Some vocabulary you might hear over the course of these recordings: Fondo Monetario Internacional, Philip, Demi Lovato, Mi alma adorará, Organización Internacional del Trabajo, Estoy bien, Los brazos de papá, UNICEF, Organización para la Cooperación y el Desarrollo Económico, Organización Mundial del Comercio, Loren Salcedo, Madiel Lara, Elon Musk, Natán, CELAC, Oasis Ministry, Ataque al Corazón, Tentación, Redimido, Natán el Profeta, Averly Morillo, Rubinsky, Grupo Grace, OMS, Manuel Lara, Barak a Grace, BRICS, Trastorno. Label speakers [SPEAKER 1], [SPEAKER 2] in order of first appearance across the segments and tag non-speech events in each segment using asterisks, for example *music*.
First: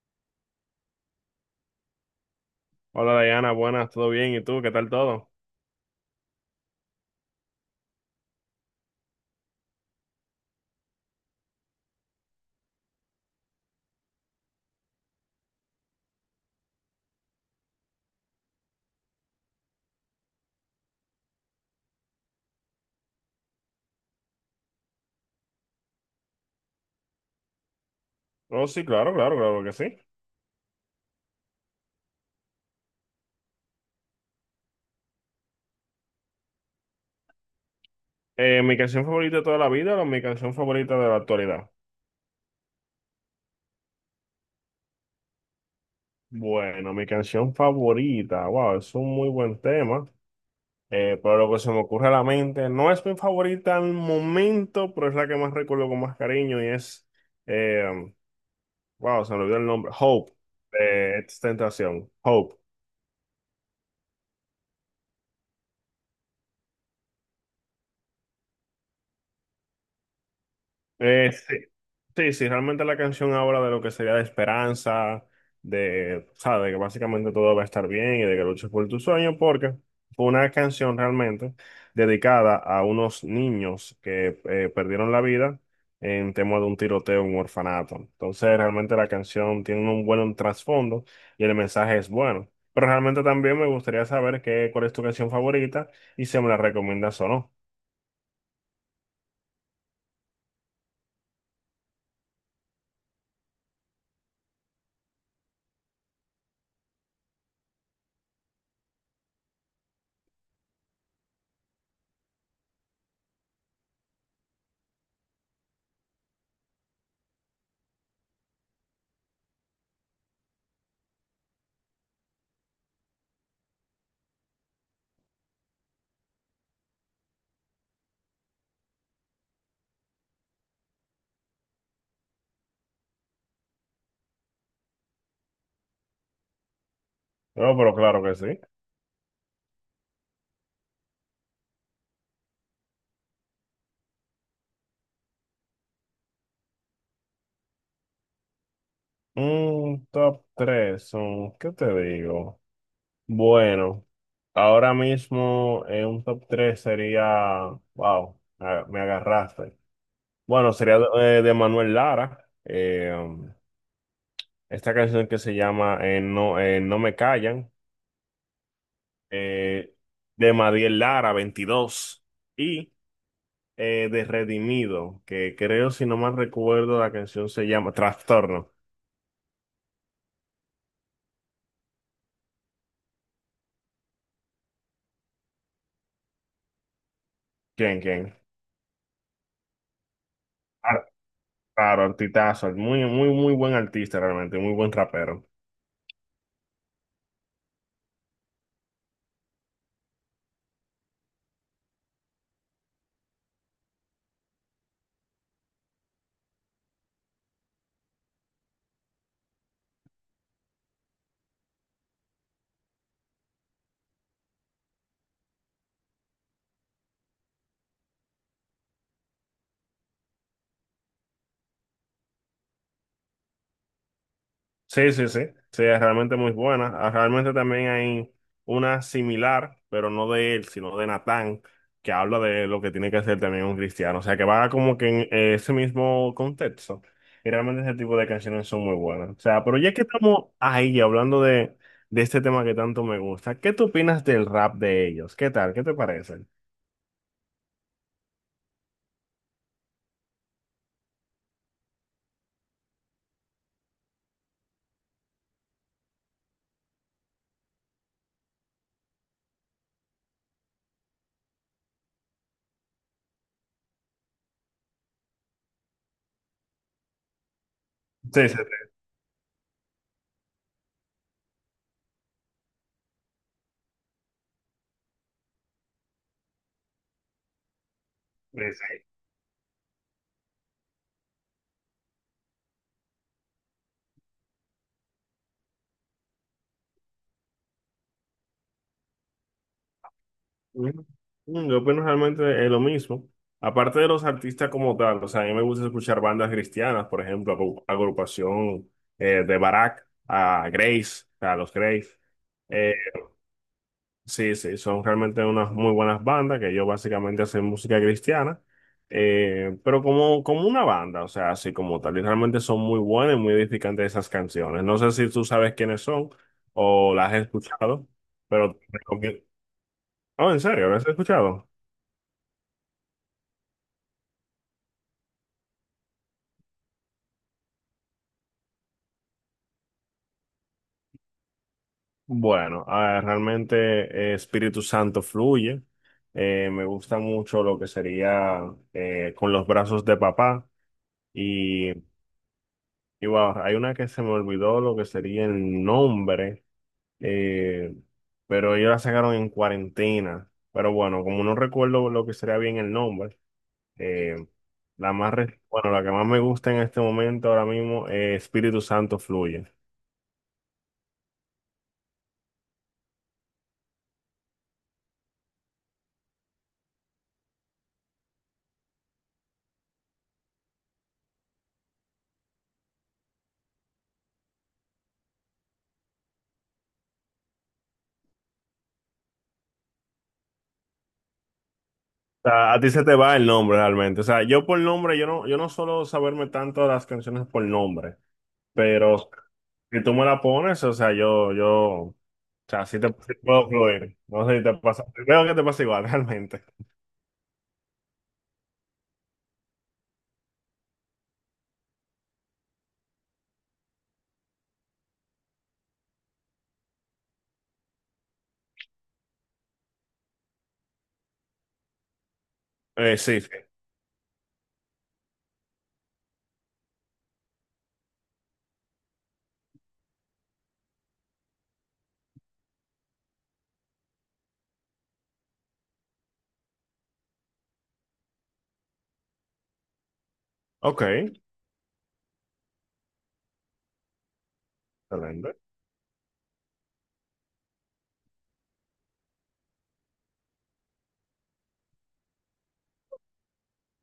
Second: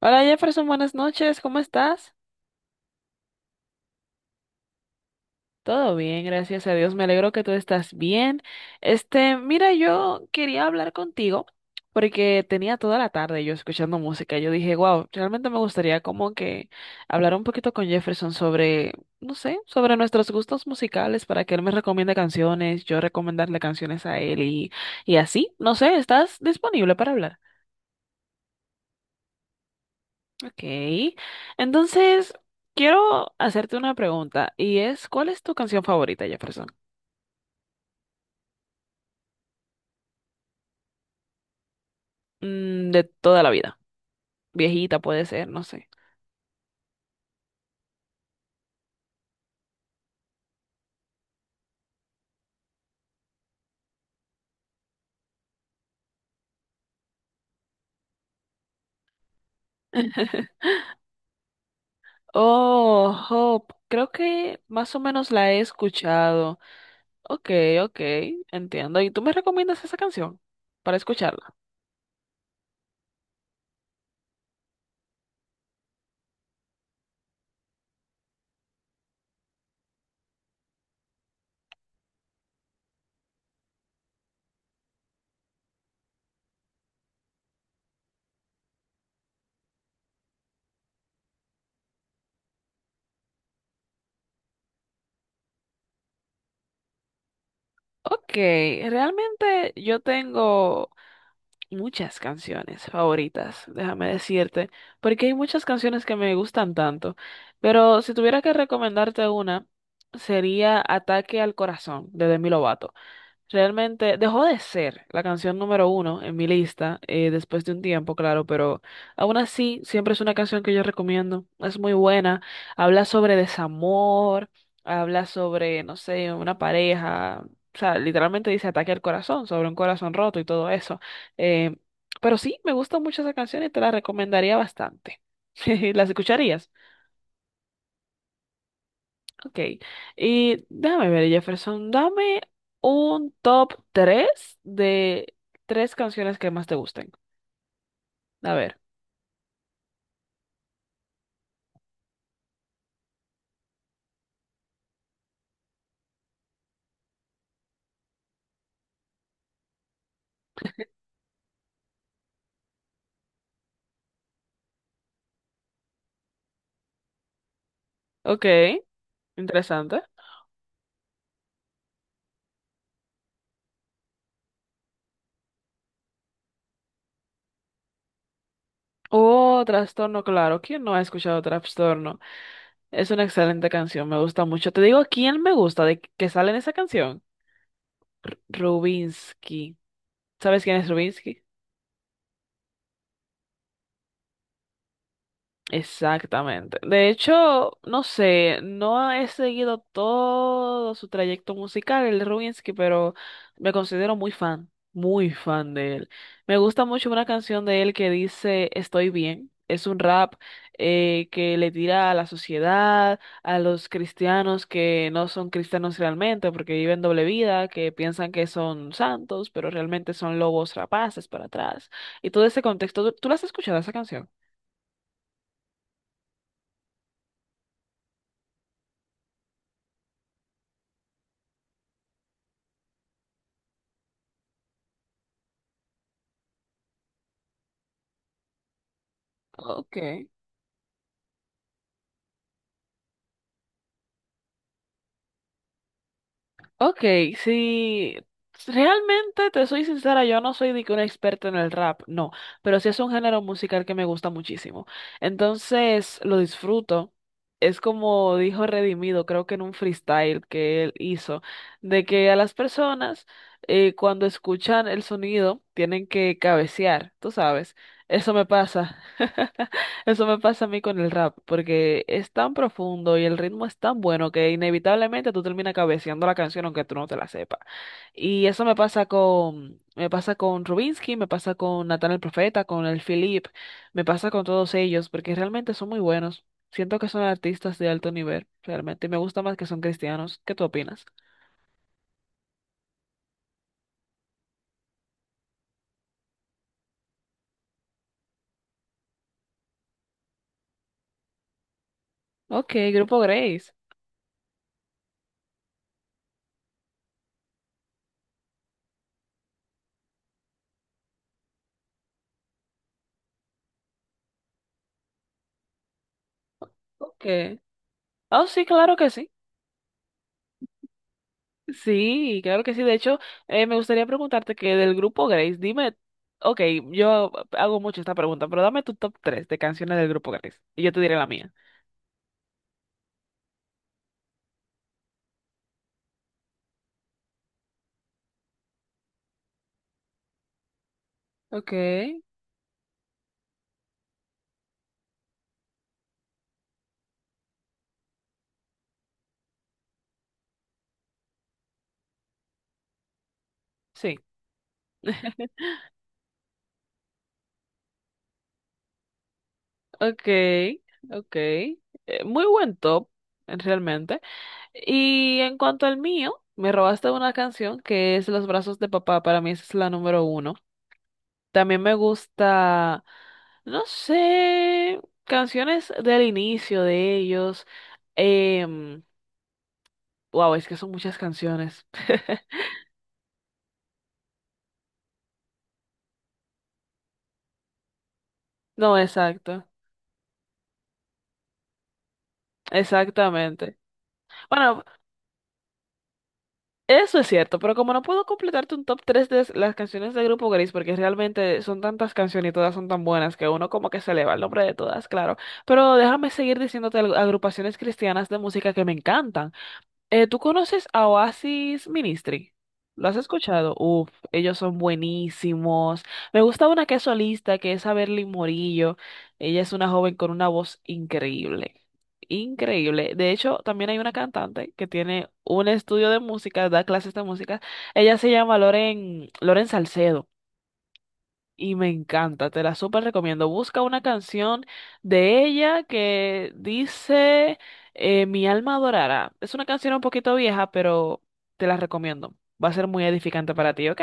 [SPEAKER 1] Hola Jefferson, buenas noches, ¿cómo estás?
[SPEAKER 2] Hola Diana, buenas, ¿todo bien? ¿Y tú? ¿Qué tal todo?
[SPEAKER 1] Todo bien, gracias a Dios, me alegro que tú estás bien. Mira, yo quería hablar contigo porque tenía toda la tarde yo escuchando música. Yo dije, wow, realmente me gustaría como que hablar un poquito con Jefferson sobre, no sé, sobre nuestros gustos musicales para que él me recomiende canciones, yo recomendarle canciones a él y así. No sé, ¿estás disponible para hablar?
[SPEAKER 2] Oh, sí, claro, claro, claro que sí.
[SPEAKER 1] Ok. Entonces, quiero hacerte una pregunta y es, ¿cuál es tu canción favorita, Jefferson?
[SPEAKER 2] ¿Mi canción favorita de toda la vida o mi canción favorita de la actualidad?
[SPEAKER 1] Mm, de toda la vida. Viejita puede ser, no sé.
[SPEAKER 2] Bueno, mi canción favorita, wow, es un muy buen tema, pero lo que se me ocurre a la mente, no es mi favorita al momento, pero es la que más recuerdo con más cariño y es, eh, wow, se me olvidó el nombre, Hope, de Tentación, Hope.
[SPEAKER 1] Oh, Hope. Creo que más o menos la he escuchado. Ok, ok, entiendo. ¿Y tú me recomiendas esa canción para
[SPEAKER 2] Eh,
[SPEAKER 1] escucharla?
[SPEAKER 2] *laughs* Sí, sí, realmente la canción habla de lo que sería de esperanza, de, ¿sabes? De que básicamente todo va a estar bien y de que luches por tu sueño, porque fue una canción realmente dedicada a unos niños que perdieron la vida en tema de un tiroteo en un orfanato. Entonces, realmente la canción tiene un buen trasfondo y el mensaje es bueno. Pero realmente también me gustaría saber qué, cuál es tu canción favorita y si me la recomiendas o no.
[SPEAKER 1] Ok, realmente yo tengo muchas canciones favoritas, déjame decirte, porque hay muchas canciones que me gustan tanto, pero si tuviera que recomendarte una, sería Ataque al Corazón de Demi Lovato. Realmente dejó de ser la canción número uno en mi lista después de un tiempo, claro, pero aún así siempre es una canción que yo recomiendo. Es muy buena, habla sobre desamor, habla sobre, no sé, una pareja, o sea, literalmente dice ataque al corazón, sobre un corazón roto y todo eso. Eh, pero sí, me gusta mucho esa canción y te la recomendaría bastante. *laughs* ¿Las escucharías?
[SPEAKER 2] No, pero claro que sí.
[SPEAKER 1] Ok. Y déjame ver, Jefferson, dame un top 3 de tres canciones que más te gusten. A ver.
[SPEAKER 2] Un top tres son, ¿qué te digo? Bueno, ahora mismo en un top 3 sería, wow, me agarraste. Bueno, sería de, Manuel Lara, esta canción que se llama no, No me callan,
[SPEAKER 1] Ok,
[SPEAKER 2] eh,
[SPEAKER 1] interesante.
[SPEAKER 2] de Madiel Lara, 22, y de Redimido, que creo, si no mal recuerdo, la canción se llama Trastorno.
[SPEAKER 1] Oh, Trastorno, claro. ¿Quién no ha escuchado Trastorno? Es una excelente canción, me gusta mucho. Te digo, ¿quién me gusta de que sale en esa canción?
[SPEAKER 2] ¿Quién, quién?
[SPEAKER 1] Rubinsky. ¿Sabes quién es Rubinsky?
[SPEAKER 2] Claro, artistazo, muy, muy, muy buen artista realmente, muy buen rapero.
[SPEAKER 1] Exactamente. De hecho, no sé, no he seguido todo su trayecto musical, el de Rubinsky, pero me considero muy fan de él. Me gusta mucho una canción de él que dice Estoy bien. Es un rap que le tira a la sociedad, a los cristianos que no son cristianos realmente, porque viven doble vida, que piensan que son santos, pero realmente son lobos rapaces para atrás. Y todo ese contexto, ¿tú la has escuchado esa canción?
[SPEAKER 2] Sí, sí, sí, sí, es realmente muy buena. Ah, realmente también hay una similar, pero no de él, sino de Natán, que habla de lo que tiene que hacer también un cristiano. O sea, que va como que en ese mismo contexto. Y realmente ese tipo de canciones son muy buenas. O sea, pero ya
[SPEAKER 1] Ok.
[SPEAKER 2] que estamos ahí hablando de, este tema que tanto me gusta, ¿qué tú opinas del rap de ellos? ¿Qué tal? ¿Qué te parece?
[SPEAKER 1] Ok, si realmente te soy sincera, yo no soy de que una experta en el rap, no, pero sí es un género musical que me gusta muchísimo. Entonces lo disfruto. Es como dijo Redimido, creo que en un freestyle que él hizo, de que a las personas cuando escuchan el sonido tienen que cabecear, tú sabes, eso me
[SPEAKER 2] Sí, sí,
[SPEAKER 1] pasa. *laughs* Eso me pasa a mí con el rap, porque es tan profundo y el ritmo es tan bueno que inevitablemente tú terminas cabeceando la canción aunque tú no te la sepas. Y
[SPEAKER 2] sí,
[SPEAKER 1] eso
[SPEAKER 2] sí.
[SPEAKER 1] me pasa con Rubinsky, me pasa con Natán el Profeta, con el Philip, me pasa con todos ellos, porque realmente son muy buenos. Siento que son artistas de alto nivel, realmente. Y me gusta más que son cristianos. ¿Qué tú
[SPEAKER 2] Mm,
[SPEAKER 1] opinas?
[SPEAKER 2] Yo opino realmente es lo mismo. Aparte de los artistas como tal, o sea, a mí me gusta escuchar bandas cristianas, por ejemplo, agrupación, de Barak a Grace, a los Grace.
[SPEAKER 1] Ok,
[SPEAKER 2] Eh,
[SPEAKER 1] Grupo Grace.
[SPEAKER 2] sí, sí, son realmente unas muy buenas bandas que ellos básicamente hacen música cristiana, pero como una banda, o sea, así como tal. Y realmente son muy buenas y muy edificantes esas canciones. No sé si tú sabes quiénes son o
[SPEAKER 1] Ok.
[SPEAKER 2] las has escuchado,
[SPEAKER 1] Oh, sí,
[SPEAKER 2] pero
[SPEAKER 1] claro que sí.
[SPEAKER 2] Oh, en serio, ¿las has escuchado?
[SPEAKER 1] Sí, claro que sí. De hecho, me gustaría preguntarte que del grupo Grace, dime, ok, yo hago mucho esta pregunta, pero dame tu top 3 de canciones del grupo Grace y yo te diré la mía.
[SPEAKER 2] Bueno, ah, realmente, Espíritu Santo fluye. Me gusta mucho lo que sería con los brazos de papá.
[SPEAKER 1] Ok,
[SPEAKER 2] Y, y wow, hay una que se me olvidó lo que sería el nombre, eh, pero ellos la sacaron en cuarentena. Pero bueno, como no recuerdo lo que sería bien el nombre,
[SPEAKER 1] sí,
[SPEAKER 2] eh, la más, bueno, la que más me gusta en este momento ahora mismo es Espíritu Santo fluye.
[SPEAKER 1] ok, ok. Muy buen top, realmente. Y en cuanto al mío, me robaste una canción que es Los brazos de papá, para mí esa es la número uno. También me gusta, no sé, canciones del inicio de ellos. em, Wow, es que son muchas canciones. *laughs*
[SPEAKER 2] Sea, a ti se te va el nombre realmente. O sea, yo por nombre, yo no suelo saberme tanto las canciones por nombre,
[SPEAKER 1] No,
[SPEAKER 2] pero
[SPEAKER 1] exacto.
[SPEAKER 2] si tú me la pones, o sea, yo, o sea, sí te sí puedo
[SPEAKER 1] Exactamente.
[SPEAKER 2] fluir. No sé si te
[SPEAKER 1] Bueno,
[SPEAKER 2] pasa, creo que te pasa igual *laughs* realmente.
[SPEAKER 1] eso es cierto, pero como no puedo completarte un top 3 de las canciones del grupo Gris, porque realmente son tantas canciones y todas son tan buenas que uno como que se eleva el nombre de todas, claro. Pero déjame seguir diciéndote agrupaciones cristianas de música que me encantan. ¿Tú conoces a Oasis Ministry? ¿Lo has
[SPEAKER 2] Sí, sí.
[SPEAKER 1] escuchado? Uf, ellos son buenísimos. Me gusta una que es solista, que es Averly Morillo. Ella es una joven con una voz increíble. Increíble. De hecho, también hay una cantante que tiene un estudio de música, da clases de música. Ella se llama Loren Salcedo
[SPEAKER 2] Ok,
[SPEAKER 1] y me encanta, te la súper recomiendo. Busca una canción de
[SPEAKER 2] excelente.
[SPEAKER 1] ella que dice Mi alma adorará. Es una canción un poquito vieja, pero te la recomiendo. Va a ser muy edificante para ti, ¿ok?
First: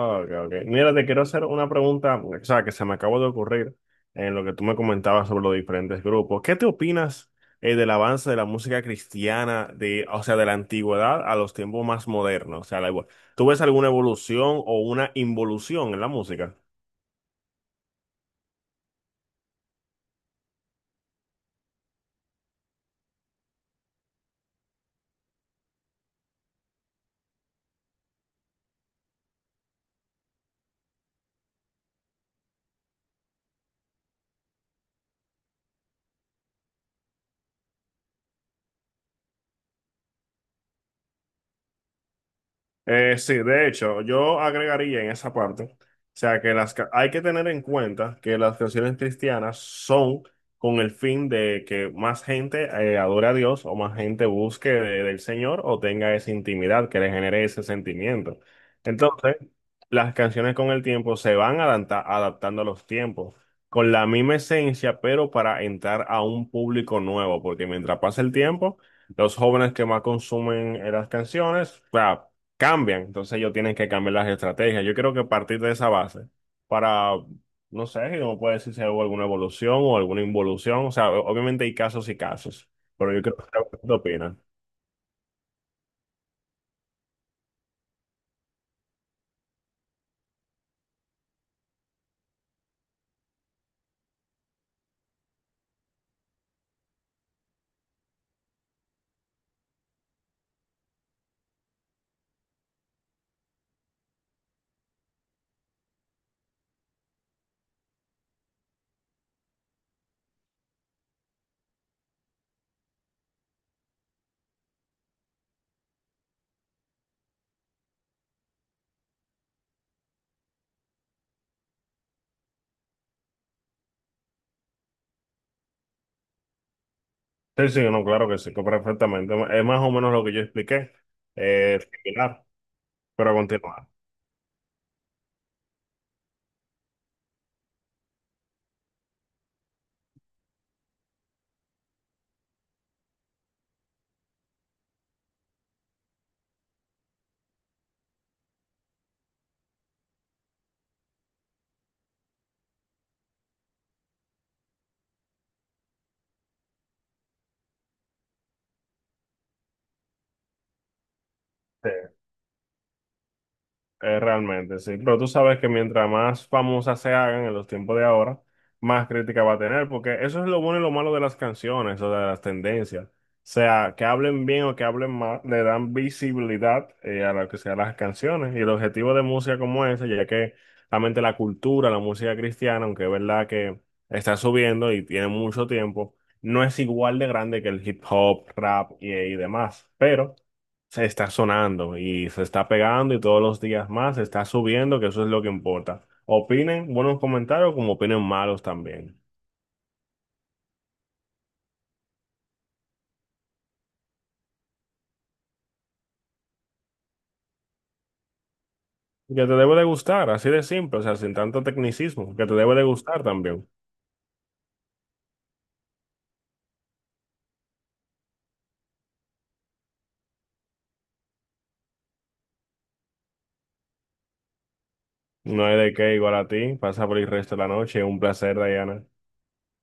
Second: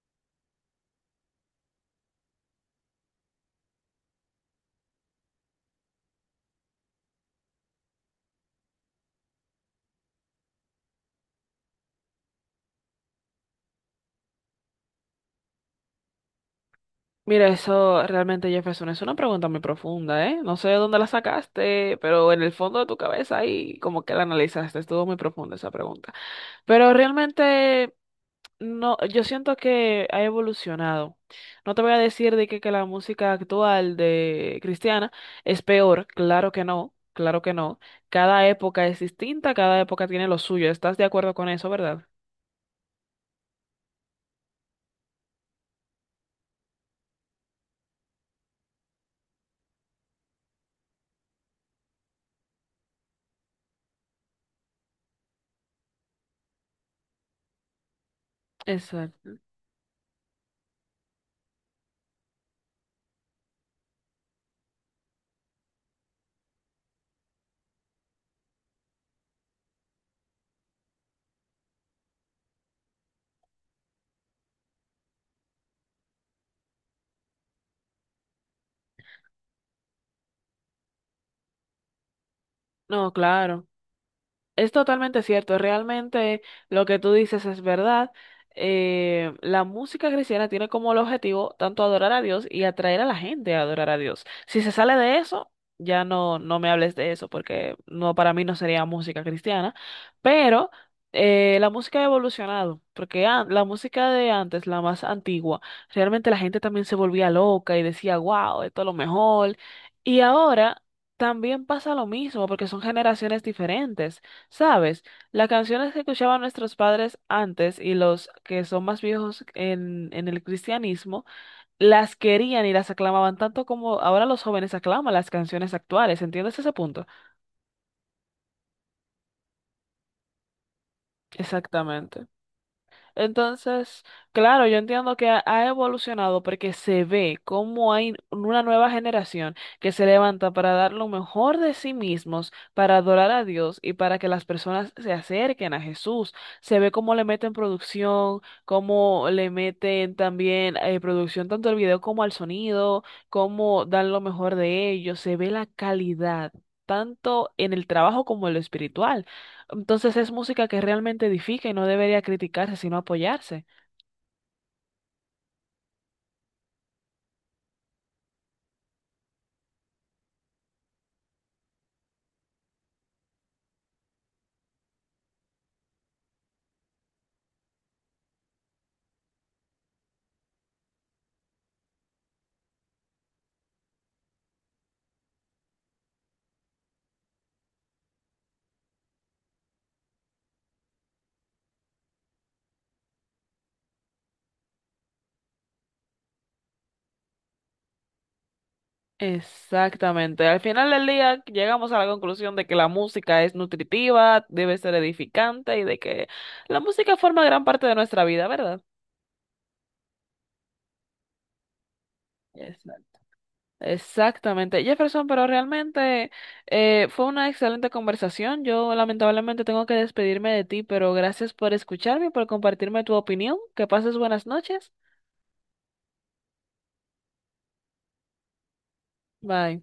[SPEAKER 2] Ok, ok. Mira, te quiero hacer una pregunta, o sea, que se me acabó de ocurrir en lo que tú me comentabas sobre los diferentes grupos. ¿Qué te opinas, del avance de la música cristiana, de, o sea, de la antigüedad a los tiempos más modernos? O sea, la, ¿tú ves alguna evolución o una involución en la música?
[SPEAKER 1] Mira, eso realmente, Jefferson, es una pregunta muy profunda, ¿eh? No sé de dónde la sacaste, pero en el fondo de tu cabeza ahí como que la analizaste. Estuvo muy profunda esa pregunta. Pero realmente... No, yo siento que ha evolucionado. No te voy a decir de que la música actual de cristiana es peor, claro que no, claro que no. Cada época es distinta, cada época tiene lo suyo. ¿Estás de acuerdo con eso, verdad?
[SPEAKER 2] Sí, de hecho, yo agregaría en esa parte, o sea, que hay que tener en cuenta que las canciones cristianas son con el fin de que más gente adore a Dios o más gente busque del Señor o tenga esa intimidad que le genere ese sentimiento. Entonces,
[SPEAKER 1] Exacto.
[SPEAKER 2] las canciones con el tiempo se van adaptando a los tiempos, con la misma esencia, pero para entrar a un público nuevo, porque mientras pasa el tiempo, los jóvenes que más consumen las canciones, o sea, cambian. Entonces ellos tienen que cambiar las estrategias. Yo creo que partir de esa base para, no sé, no puede decir si hubo alguna evolución o alguna involución. O sea, obviamente hay casos y casos,
[SPEAKER 1] No,
[SPEAKER 2] pero yo creo que,
[SPEAKER 1] claro.
[SPEAKER 2] ¿qué opinan?
[SPEAKER 1] Es totalmente cierto, realmente lo que tú dices es verdad. La música cristiana tiene como el objetivo tanto adorar a Dios y atraer a la gente a adorar a Dios. Si se sale de eso, ya no, no me hables de eso porque no, para mí no sería música cristiana, pero la música ha evolucionado, porque la música de antes, la más antigua, realmente la gente también se volvía loca y decía, wow, esto es lo mejor. Y ahora... También pasa lo mismo porque son generaciones diferentes. Sabes, las canciones que escuchaban nuestros padres antes y los que son más viejos en el cristianismo, las querían y las aclamaban tanto como ahora los jóvenes aclaman las canciones actuales. ¿Entiendes ese punto?
[SPEAKER 2] Sí, sí, no, claro que sí, que perfectamente. Es más o menos lo que yo expliqué,
[SPEAKER 1] Exactamente.
[SPEAKER 2] similar, pero a continuar.
[SPEAKER 1] Entonces, claro, yo entiendo que ha evolucionado porque se ve cómo hay una nueva generación que se levanta para dar lo mejor de sí mismos, para adorar a Dios y para que las personas se acerquen a Jesús. Se ve cómo le meten producción, cómo le meten también producción tanto al video como al sonido, cómo dan lo mejor de ellos. Se ve la calidad, tanto en el trabajo como en lo espiritual. Entonces es música que realmente edifica y no
[SPEAKER 2] Sí.
[SPEAKER 1] debería criticarse, sino apoyarse.
[SPEAKER 2] Realmente, sí. Pero tú sabes que mientras más famosas se hagan en los tiempos de ahora, más crítica va a tener, porque eso es lo bueno y lo malo de las canciones o de las tendencias. O sea, que hablen bien o que hablen mal, le dan visibilidad, a lo que sean las canciones. Y el objetivo de música como esa, ya que realmente la cultura, la música cristiana, aunque es verdad que está subiendo y tiene mucho tiempo, no es igual de grande que el hip hop, rap y demás. Pero se está sonando y se está pegando y todos los días más se está subiendo, que eso es lo que importa. Opinen buenos comentarios como opinen malos también.
[SPEAKER 1] Exactamente. Al final del día llegamos a la conclusión de que la música es nutritiva, debe ser edificante y de que la música forma gran parte de nuestra vida, ¿verdad?
[SPEAKER 2] Que te debe de gustar, así de simple, o sea, sin tanto tecnicismo, que te debe de
[SPEAKER 1] Exacto.
[SPEAKER 2] gustar también.
[SPEAKER 1] Exactamente. Jefferson, pero realmente fue una excelente conversación. Yo lamentablemente tengo que despedirme de ti, pero gracias por escucharme y por compartirme tu opinión. Que pases buenas noches.
[SPEAKER 2] No hay de qué, igual a ti, pasa por el resto de la noche, un placer, Diana.
[SPEAKER 1] Bye.